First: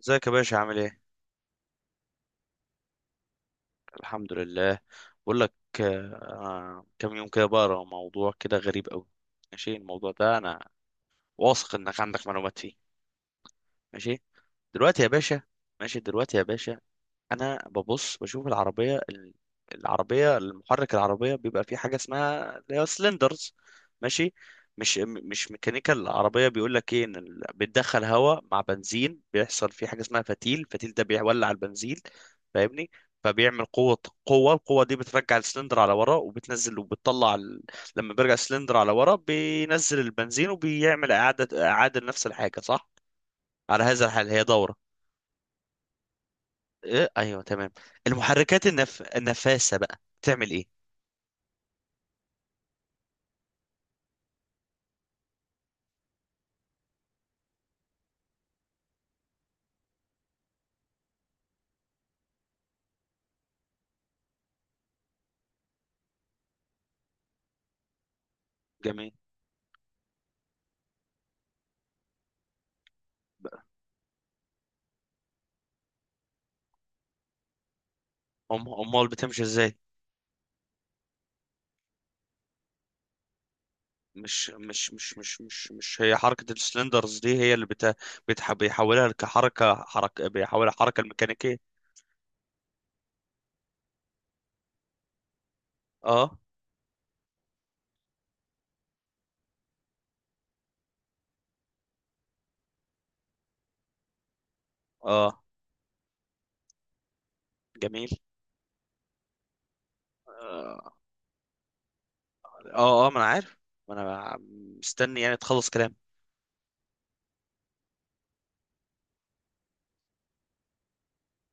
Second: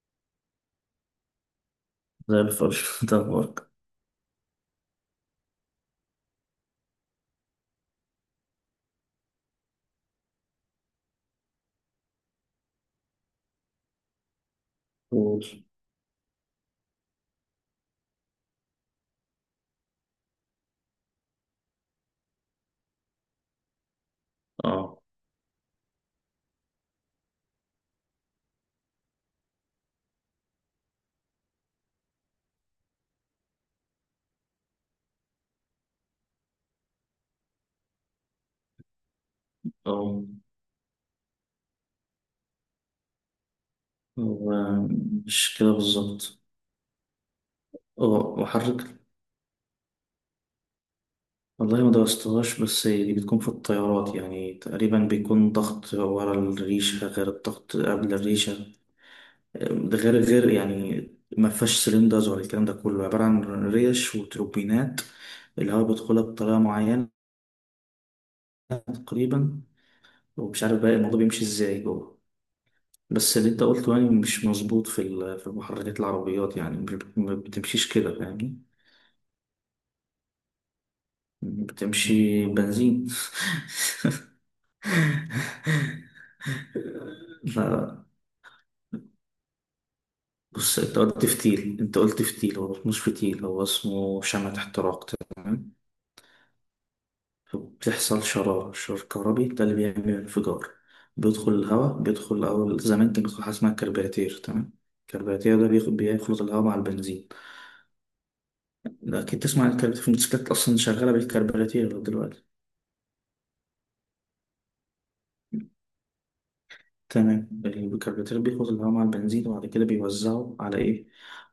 ازيك يا باشا عامل ايه؟ زي الفل انت اخبارك. الحمد لله. بقول لك، كم يوم كده بقرا موضوع كده غريب قوي. ماشي، الموضوع ده انا واثق انك عندك معلومات فيه. ماشي دلوقتي يا باشا. قول. ماشي دلوقتي يا باشا، انا ببص بشوف العربيه، المحرك العربيه بيبقى فيه حاجه اسمها اللي هي سلندرز. ماشي، اه. مش ميكانيكا العربيه بيقول لك ايه، ان بتدخل هواء مع بنزين، بيحصل فيه حاجه اسمها فتيل، الفتيل ده بيولع البنزين، فاهمني؟ فبيعمل قوه، القوه دي بترجع السلندر على ورا، وبتنزل وبتطلع لما بيرجع السلندر على ورا بينزل اه البنزين، وبيعمل اعاده، نفس الحاجه صح؟ على هذا الحال هي هو دوره. مش كده بالظبط. إيه؟ ايوه تمام. اه المحركات محرك. النف... النفاثة بقى بتعمل ايه؟ والله ما درستهاش، بس هي بتكون في الطيارات يعني. تقريبا بيكون ضغط ورا الريشة غير الضغط قبل الريشة. ده غير يعني، ما فيهاش سلندرز ولا الكلام ده، كله عبارة عن ريش وتروبينات. الهواء بيدخلها بطريقة معينة جميل. تقريبا. ومش عارف بقى الموضوع بيمشي ازاي جوه. بس اللي انت قلته يعني مش مظبوط في في محركات العربيات، يعني مش بت- ما بتمشيش كده، فاهمني؟ امال بتمشي ازاي؟ بتمشي بنزين. مش هي حركة السلندرز دي هي اللي بت... لا بتح... بيحولها كحركة، بيحولها بص، انت حركة قلت الميكانيكية. فتيل، انت قلت فتيل، هو مش فتيل، هو اسمه شمعة احتراق، تمام؟ اه، فبتحصل شرارة، شرار كهربي، ده اللي بيعمل انفجار. بيدخل الهواء، بيدخل. أول زمان كان بيدخل حاجة اسمها كربيراتير، تمام. اه، الكربيراتير ده بيخلط الهواء مع البنزين. جميل. أكيد تسمع عن الكربيراتير، في الموتوسيكلات أصلا اه، شغالة بالكربيراتير دلوقتي. اه، ما انا عارف، ما انا مستني يعني تخلص كلام. تمام، الكربوراتير بياخد الهواء مع البنزين، وبعد كده بيوزعه على ايه؟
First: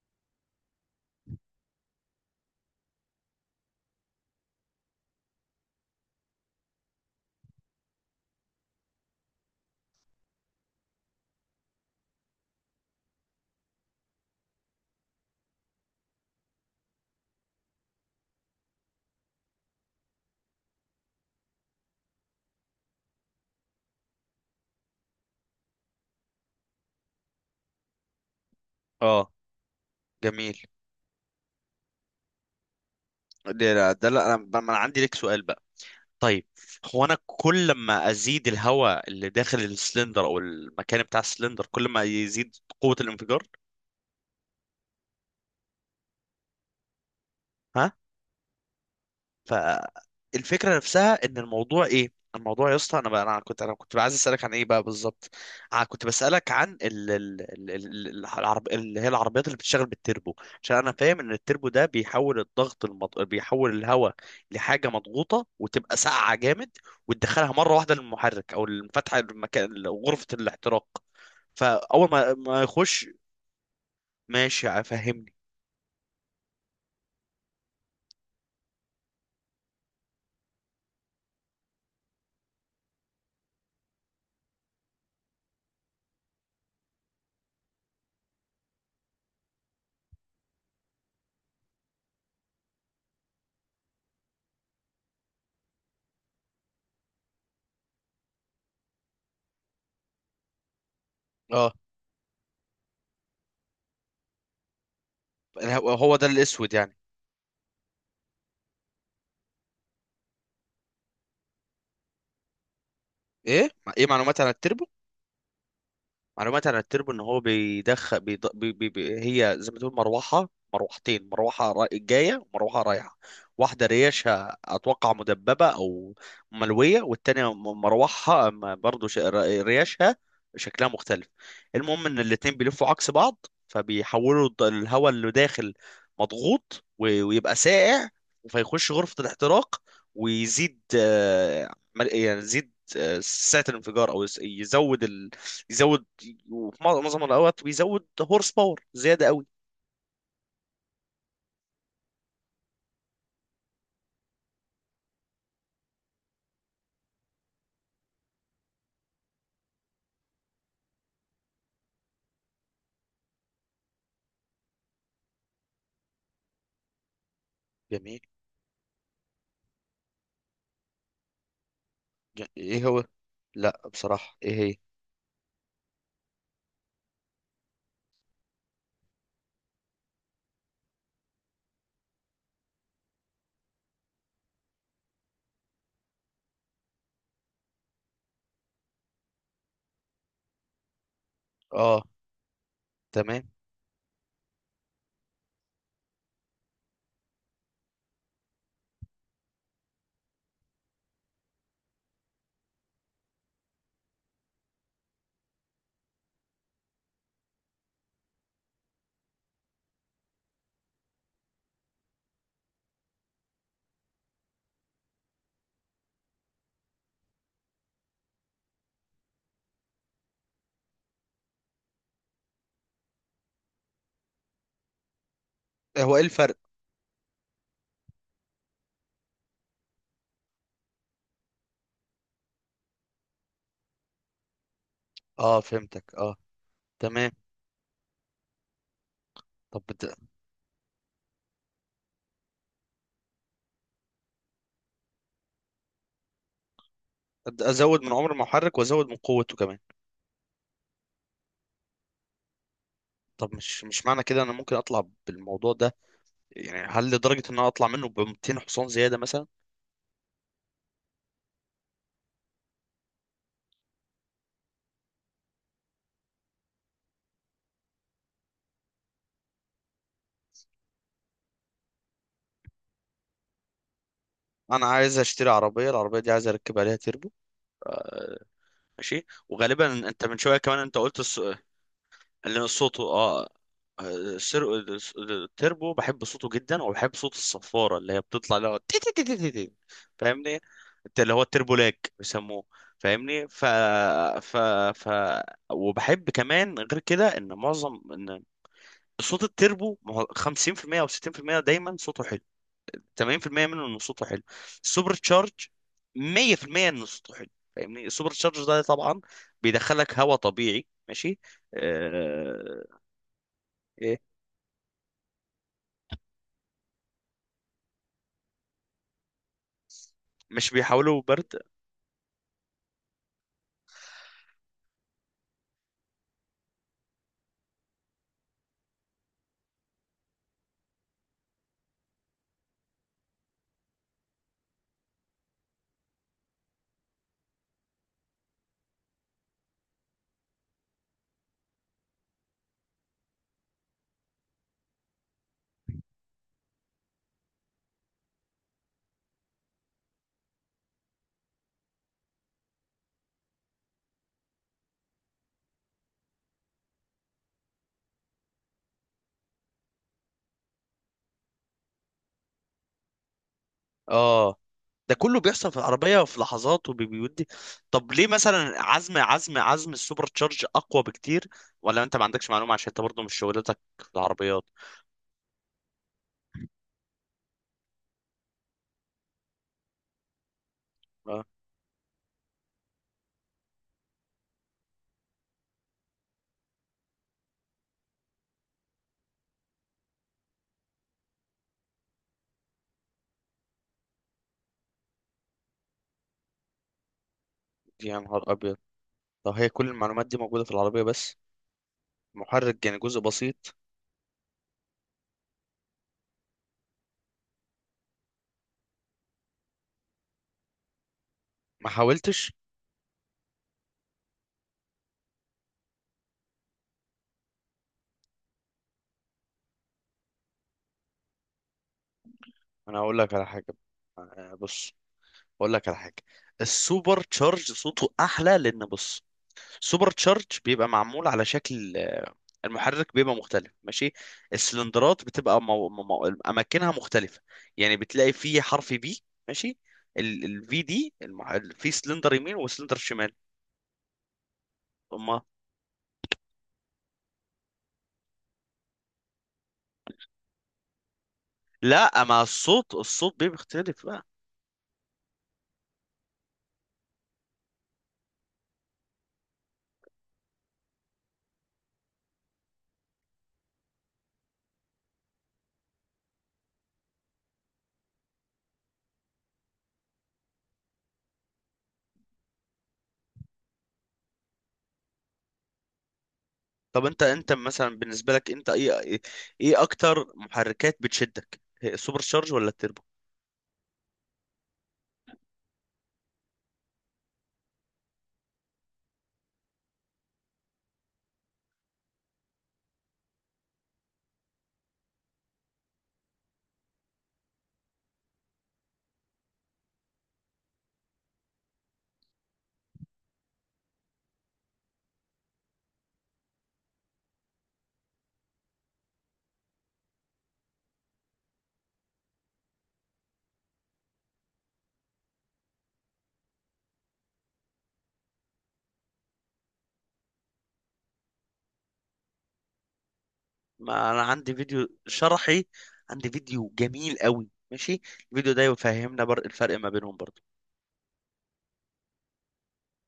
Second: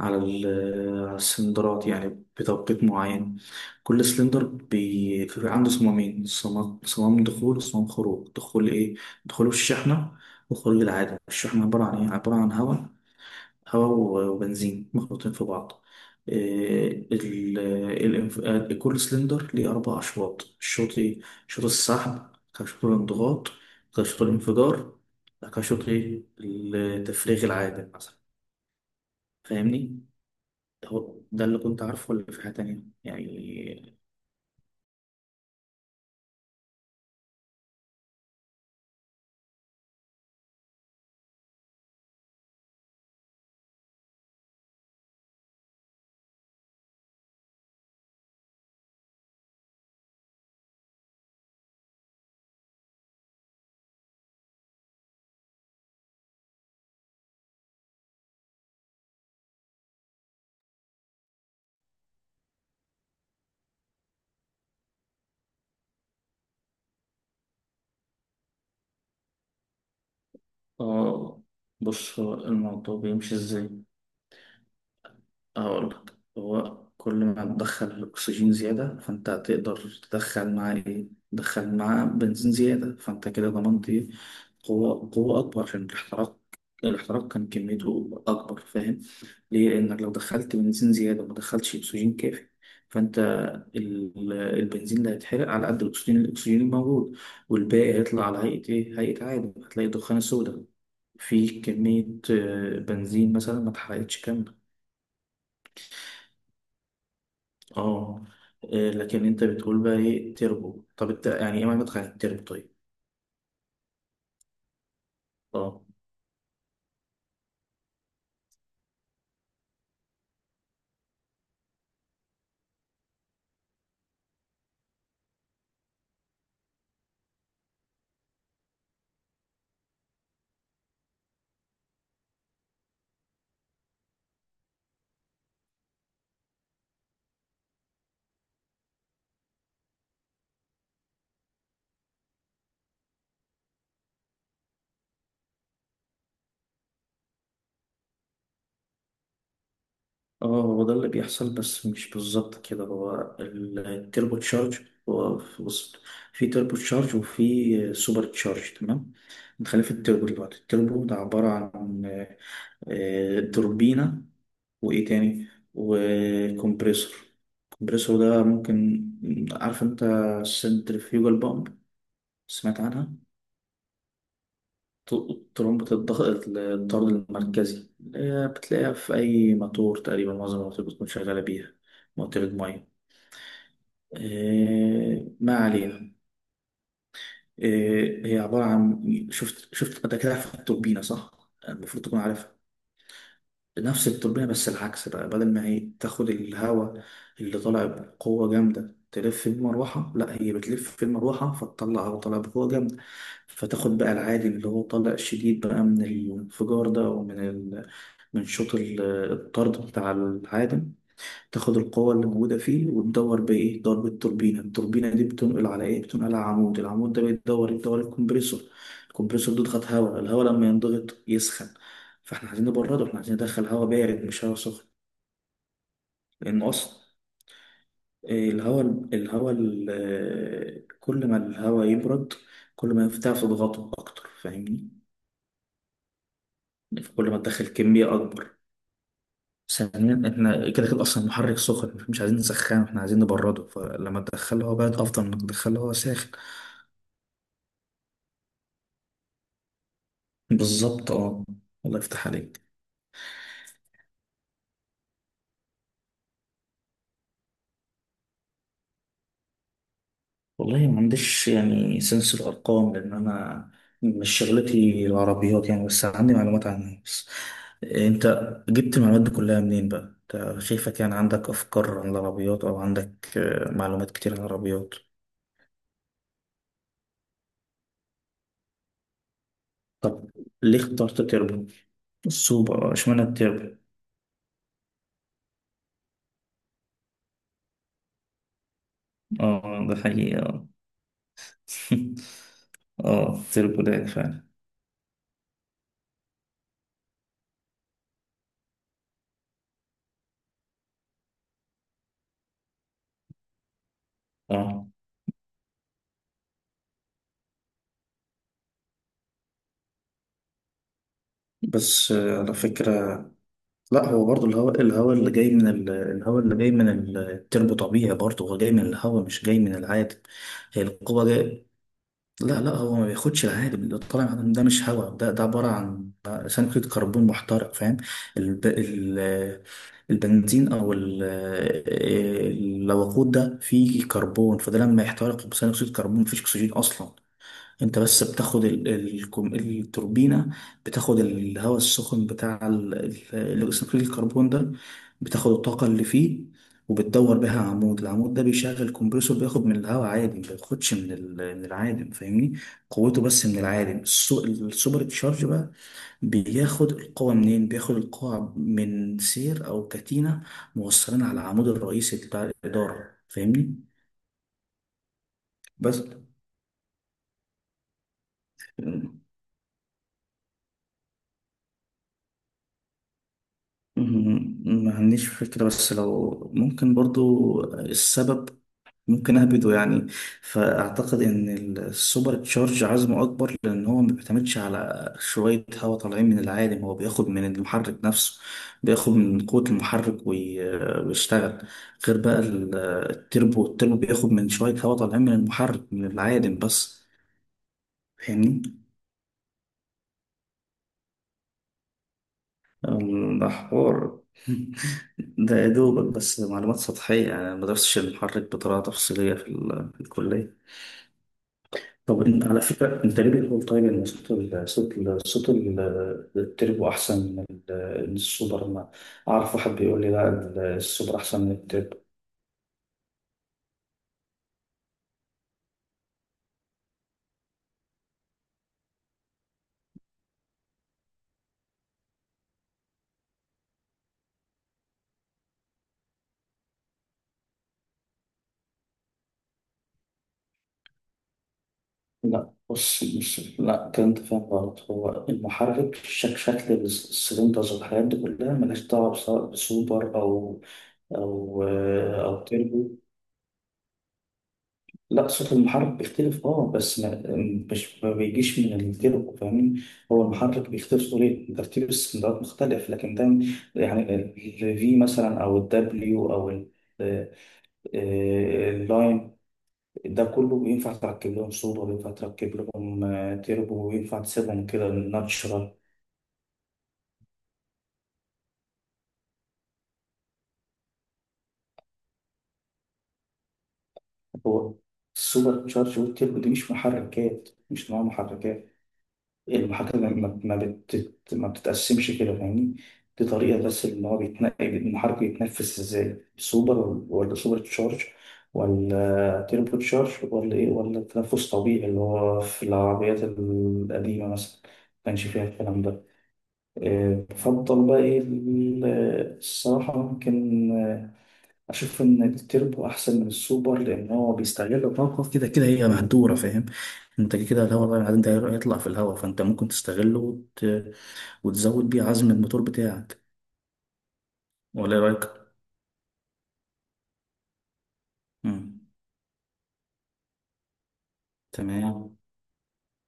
على على السلندرات، يعني بتوقيت معين. كل سلندر عنده صمامين، صمام صمام دخول وصمام خروج. دخول ايه؟ دخوله الشحنة. وخروج العادة. الشحنة عبارة عن ايه؟ عبارة عن هواء، هواء وبنزين مخلوطين في بعض. آه، ال- كل سلندر ليه أربع أشواط. الشوط إيه؟ شوط السحب، كان شوط الانضغاط، كان شوط الانفجار، كان شوط إيه؟ التفريغ العادل مثلا. اه فاهمني؟ جميل. هو ده اللي كنت عارفه، ولا في حاجة تانية ده يعني؟ ده لا انا، ما انا عندي لك سؤال بقى. طيب، هو انا كل ما ازيد الهواء اللي داخل السلندر او المكان بتاع السلندر، كل ما يزيد قوة الانفجار، ها؟ فالفكرة نفسها ان الموضوع ايه، الموضوع يا اسطى، انا كنت عايز اسالك عن ايه بقى بالظبط. انا كنت بسالك عن اللي هي العربيات اللي بتشتغل بالتربو، عشان انا فاهم ان التربو ده بيحول الضغط بيحول الهواء لحاجه مضغوطه، وتبقى ساقعه جامد، وتدخلها مره واحده للمحرك، او المفتحه المكان غرفه الاحتراق. آه فاول بص، ما هو الموضوع يخش. بيمشي إزاي؟ ماشي فهمني. هقول لك. هو كل ما تدخل أكسجين زيادة، فأنت هتقدر تدخل معاه إيه؟ تدخل معاه بنزين زيادة. فأنت كده ضمنت إيه؟ قوة، قوة أكبر عشان الاحتراق. الاحتراق كان كميته أكبر، فاهم؟ ليه؟ لأنك لو دخلت بنزين زيادة وما دخلتش أكسجين كافي، فأنت البنزين اللي هيتحرق على قد الأكسجين، الأكسجين الموجود، والباقي هيطلع على هيئة إيه؟ هيئة عادم. هتلاقي الدخان السوداء، في اه، كمية بنزين مثلا ما اتحرقتش كاملة. هو ده الاسود يعني؟ اه. إيه، لكن انت بتقول بقى ايه تربو. طب انت يعني ايه معنى تخيل تربو؟ طيب. ايه، ايه معلومات عن التربو؟ اه. معلومات عن التربو، ان هو بيدخل بيض... بي... بي... بي... هي زي ما تقول مروحه، مروحتين، جايه ومروحه رايحه، واحده ريشها اتوقع مدببه او ملويه، والتانيه مروحها برضو ريشها شكلها مختلف. المهم ان الاتنين بيلفوا عكس بعض، فبيحولوا الهواء اللي داخل مضغوط، ويبقى سائع، فيخش غرفه الاحتراق، ويزيد يعني يزيد سعه الانفجار، او يزود، يزود وفي معظم الاوقات بيزود هورس باور زياده قوي. اه هو ده اللي بيحصل بس مش بالظبط كده. هو التربو تشارج، هو بص، في تربو تشارج وفي سوبر تشارج، تمام؟ نخلي في التربو دلوقتي. التربو ده عبارة عن توربينة، وايه تاني؟ وكمبريسور. الكمبريسور جميل. ده ممكن، عارف انت السنترفيوجال بامب؟ سمعت ايه هو؟ عنها؟ لا بصراحه ايه هي؟ طرمبة الضغط الطرد المركزي، اللي هي بتلاقيها في أي موتور تقريبا. معظم المواتير بتكون شغالة بيها، موتير المية. إيه، ما علينا. إيه، هي عبارة عن. شفت شفت أنت كده، عارف التوربينة صح؟ اه المفروض تكون عارفها. تمام. نفس التوربينة بس العكس بقى. بدل ما هي تاخد الهواء اللي طالع بقوة جامدة تلف بيه المروحة، لا، هي بتلف في المروحة فتطلع هواء طالع بقوة جامدة. فتاخد بقى العادي اللي هو طالع شديد بقى من الانفجار ده، ومن ال من شوط الطرد بتاع العادم. تاخد القوة اللي موجودة فيه وتدور بإيه؟ تدور بالتوربينة. التوربينة دي بتنقل على إيه؟ بتنقل على عمود. العمود ده بيدور يدور الكمبريسور. الكمبريسور ده يضغط هواء. الهواء لما ينضغط يسخن، فإحنا عايزين نبرده. إحنا عايزين ندخل هواء بارد مش هواء سخن، إيه هو، ايه الفرق؟ لأن أصلا إيه، الهواء كل ما الهواء يبرد، كل ما ينفتح تضغطه أكتر، فاهمني؟ اه فهمتك، اه يعني تمام. كل ما تدخل كمية أكبر. طب بت- ثانيا، احنا كده كده اصلا المحرك سخن، مش عايزين نسخنه، احنا عايزين نبرده. فلما تدخله هو بارد، افضل ما تدخله هو ساخن. ازود من عمر المحرك وازود من قوته كمان. بالظبط اه. الله يفتح عليك. طب مش مش معنى كده انا ممكن اطلع بالموضوع ده، يعني هل لدرجه ان انا اطلع منه ب 200 حصان زياده مثلا؟ والله ما عنديش يعني سنس الارقام، لان انا مش شغلتي العربيات يعني، بس عندي معلومات عنها بس. انت جبت المعلومات دي كلها منين بقى؟ انت شايفك يعني عندك افكار عن العربيات، او عندك معلومات كتير عن انا العربيات. عايز اشتري عربيه، العربيه دي عايز اركب عليها تيربو، ماشي. وغالبا انت من شويه كمان ليه انت قلت، اخترت تربو؟ لأن السوبر صوته اشمعنى اه، التربو؟ السر... التربو بحب صوته جدا، وبحب صوت الصفارة اللي هي بتطلع، اللي هو تي تي تي تي تي تي. اه ده حقيقي فاهمني؟ آه. اللي هو التربو لاج بيسموه. اه فاهمني؟ ف... طير البراق فعلا. ف... ف وبحب كمان غير كده ان معظم ان صوت التربو ما هو 50% او 60% دايما صوته حلو، 80% منه انه صوته حلو. اه السوبر تشارج 100% انه صوته حلو، فاهمني؟ السوبر تشارج ده طبعا بيدخلك هواء طبيعي، ماشي. بس على آه، فكرة، لا إيه؟ هو برضو الهواء، الهواء اللي جاي من الهواء اللي جاي من التربو طبيعي برضو، هو جاي من الهواء مش جاي من العادم. مش هي بيحاولوا القوة برد؟ جاي. لا لا، هو ما بياخدش العادم. اللي طالع من العادم ده مش هواء، ده ده عبارة عن ثاني كربون محترق، فاهم؟ الب... ال... البنزين او الوقود ده فيه كربون، فده لما يحترق بثاني اكسيد كربون، مفيش اكسجين اصلا. انت بس بتاخد التوربينة، بتاخد الهواء السخن بتاع ثاني اكسيد الكربون ده، بتاخد الطاقة اللي فيه وبتدور بيها عمود. العمود ده بيشغل كومبريسور، بياخد من الهواء عادي، ما بياخدش من من العادم، فاهمني؟ قوته بس من العادم. السوبر تشارج بقى بياخد القوة منين؟ بياخد القوة من سير او كتينة موصلين على العمود الرئيسي بتاع الإدارة، فاهمني؟ اه. ده كله بيحصل في بس. العربية في لحظات، وبيودي. طب ليه مثلا عزم السوبر تشارج اقوى بكتير؟ ولا انت ما عندكش معلومة عشان انت برضه مش شغلتك في العربيات. مم، ما عنديش فكرة، بس لو ممكن برضو السبب، ممكن أهبده يعني. فأعتقد اه إن السوبر تشارج عزمه أكبر لأن هو ما بيعتمدش على شوية هواء طالعين من العالم، هو بياخد من المحرك نفسه، بياخد من قوة المحرك ويشتغل. غير بقى التربو، التربو بياخد من شوية هواء طالعين من المحرك من العالم بس، يا نهار ابيض. فاهمني؟ طب هي كل المعلومات دي موجودة في العربية بس، محرك يعني جزء ده بسيط. حوار. ده يا دوبك بس معلومات سطحية يعني، أنا ما درستش المحرك بطريقة تفصيلية في الكلية. ما طب حاولتش. على فكرة، أنت ليه بتقول طيب إن صوت ال التربو أحسن من من السوبر؟ ما أعرف واحد بيقول لي لا السوبر أحسن من التربو. انا هقول لك على حاجة، بص اقول لك على حاجة، السوبر تشارج صوته احلى لان بص، سوبر تشارج بيبقى معمول على شكل المحرك بيبقى مختلف، ماشي. السلندرات بتبقى اماكنها مختلفه، يعني بتلاقي فيه حرف بي، ماشي. الفي دي في سلندر لا يمين وسلندر بص، شمال. لا كده أنت فاهم غلط. هو اما المحرك شكل السلندرز والحاجات دي كلها ملهاش دعوة بسوبر أو أو لا، ما أو تربو. الصوت، الصوت بيبقى بيختلف بقى. لا صوت المحرك بيختلف اه، بس ما بيجيش من التربو، فاهمني؟ هو المحرك بيختلف، طريقة ترتيب السلندرات مختلف، لكن ده يعني الفي مثلا او الدبليو او آه، اللاين، ده كله ينفع تركب لهم سوبر، ينفع تركب لهم تربو، وينفع تسيبهم كده ناتشرال. طب انت مثلا بالنسبه لك انت ايه، ايه اكتر محركات بتشدك، هي السوبر تشارج ولا التربو؟ هو السوبر تشارج والتربو دي مش محركات، مش نوع محركات. المحاكاة ما بتتقسمش كده فاهمني. دي طريقة بس اللي هو بيتنقل المحرك، بيتنفس ازاي، سوبر ولا سوبر تشارج ولا تيربو تشارج ولا ايه، ولا تنفس طبيعي اللي هو في العربيات القديمة مثلا ما كانش فيها الكلام ده. بفضل بقى ايه الصراحة، ممكن أشوف إن التربو أحسن من السوبر، لأن هو بيستغل طاقة كده كده هي مهدورة، فاهم؟ أنت كده كده الهواء طالع، بعدين ده هيطلع في الهواء، فأنت ممكن تستغله وتزود بيه عزم الموتور بتاعك، ما انا عندي فيديو ولا إيه رأيك؟ شرحي، عندي فيديو جميل قوي ماشي، الفيديو ده مم. يفهمنا الفرق ما بينهم برضه. تمام.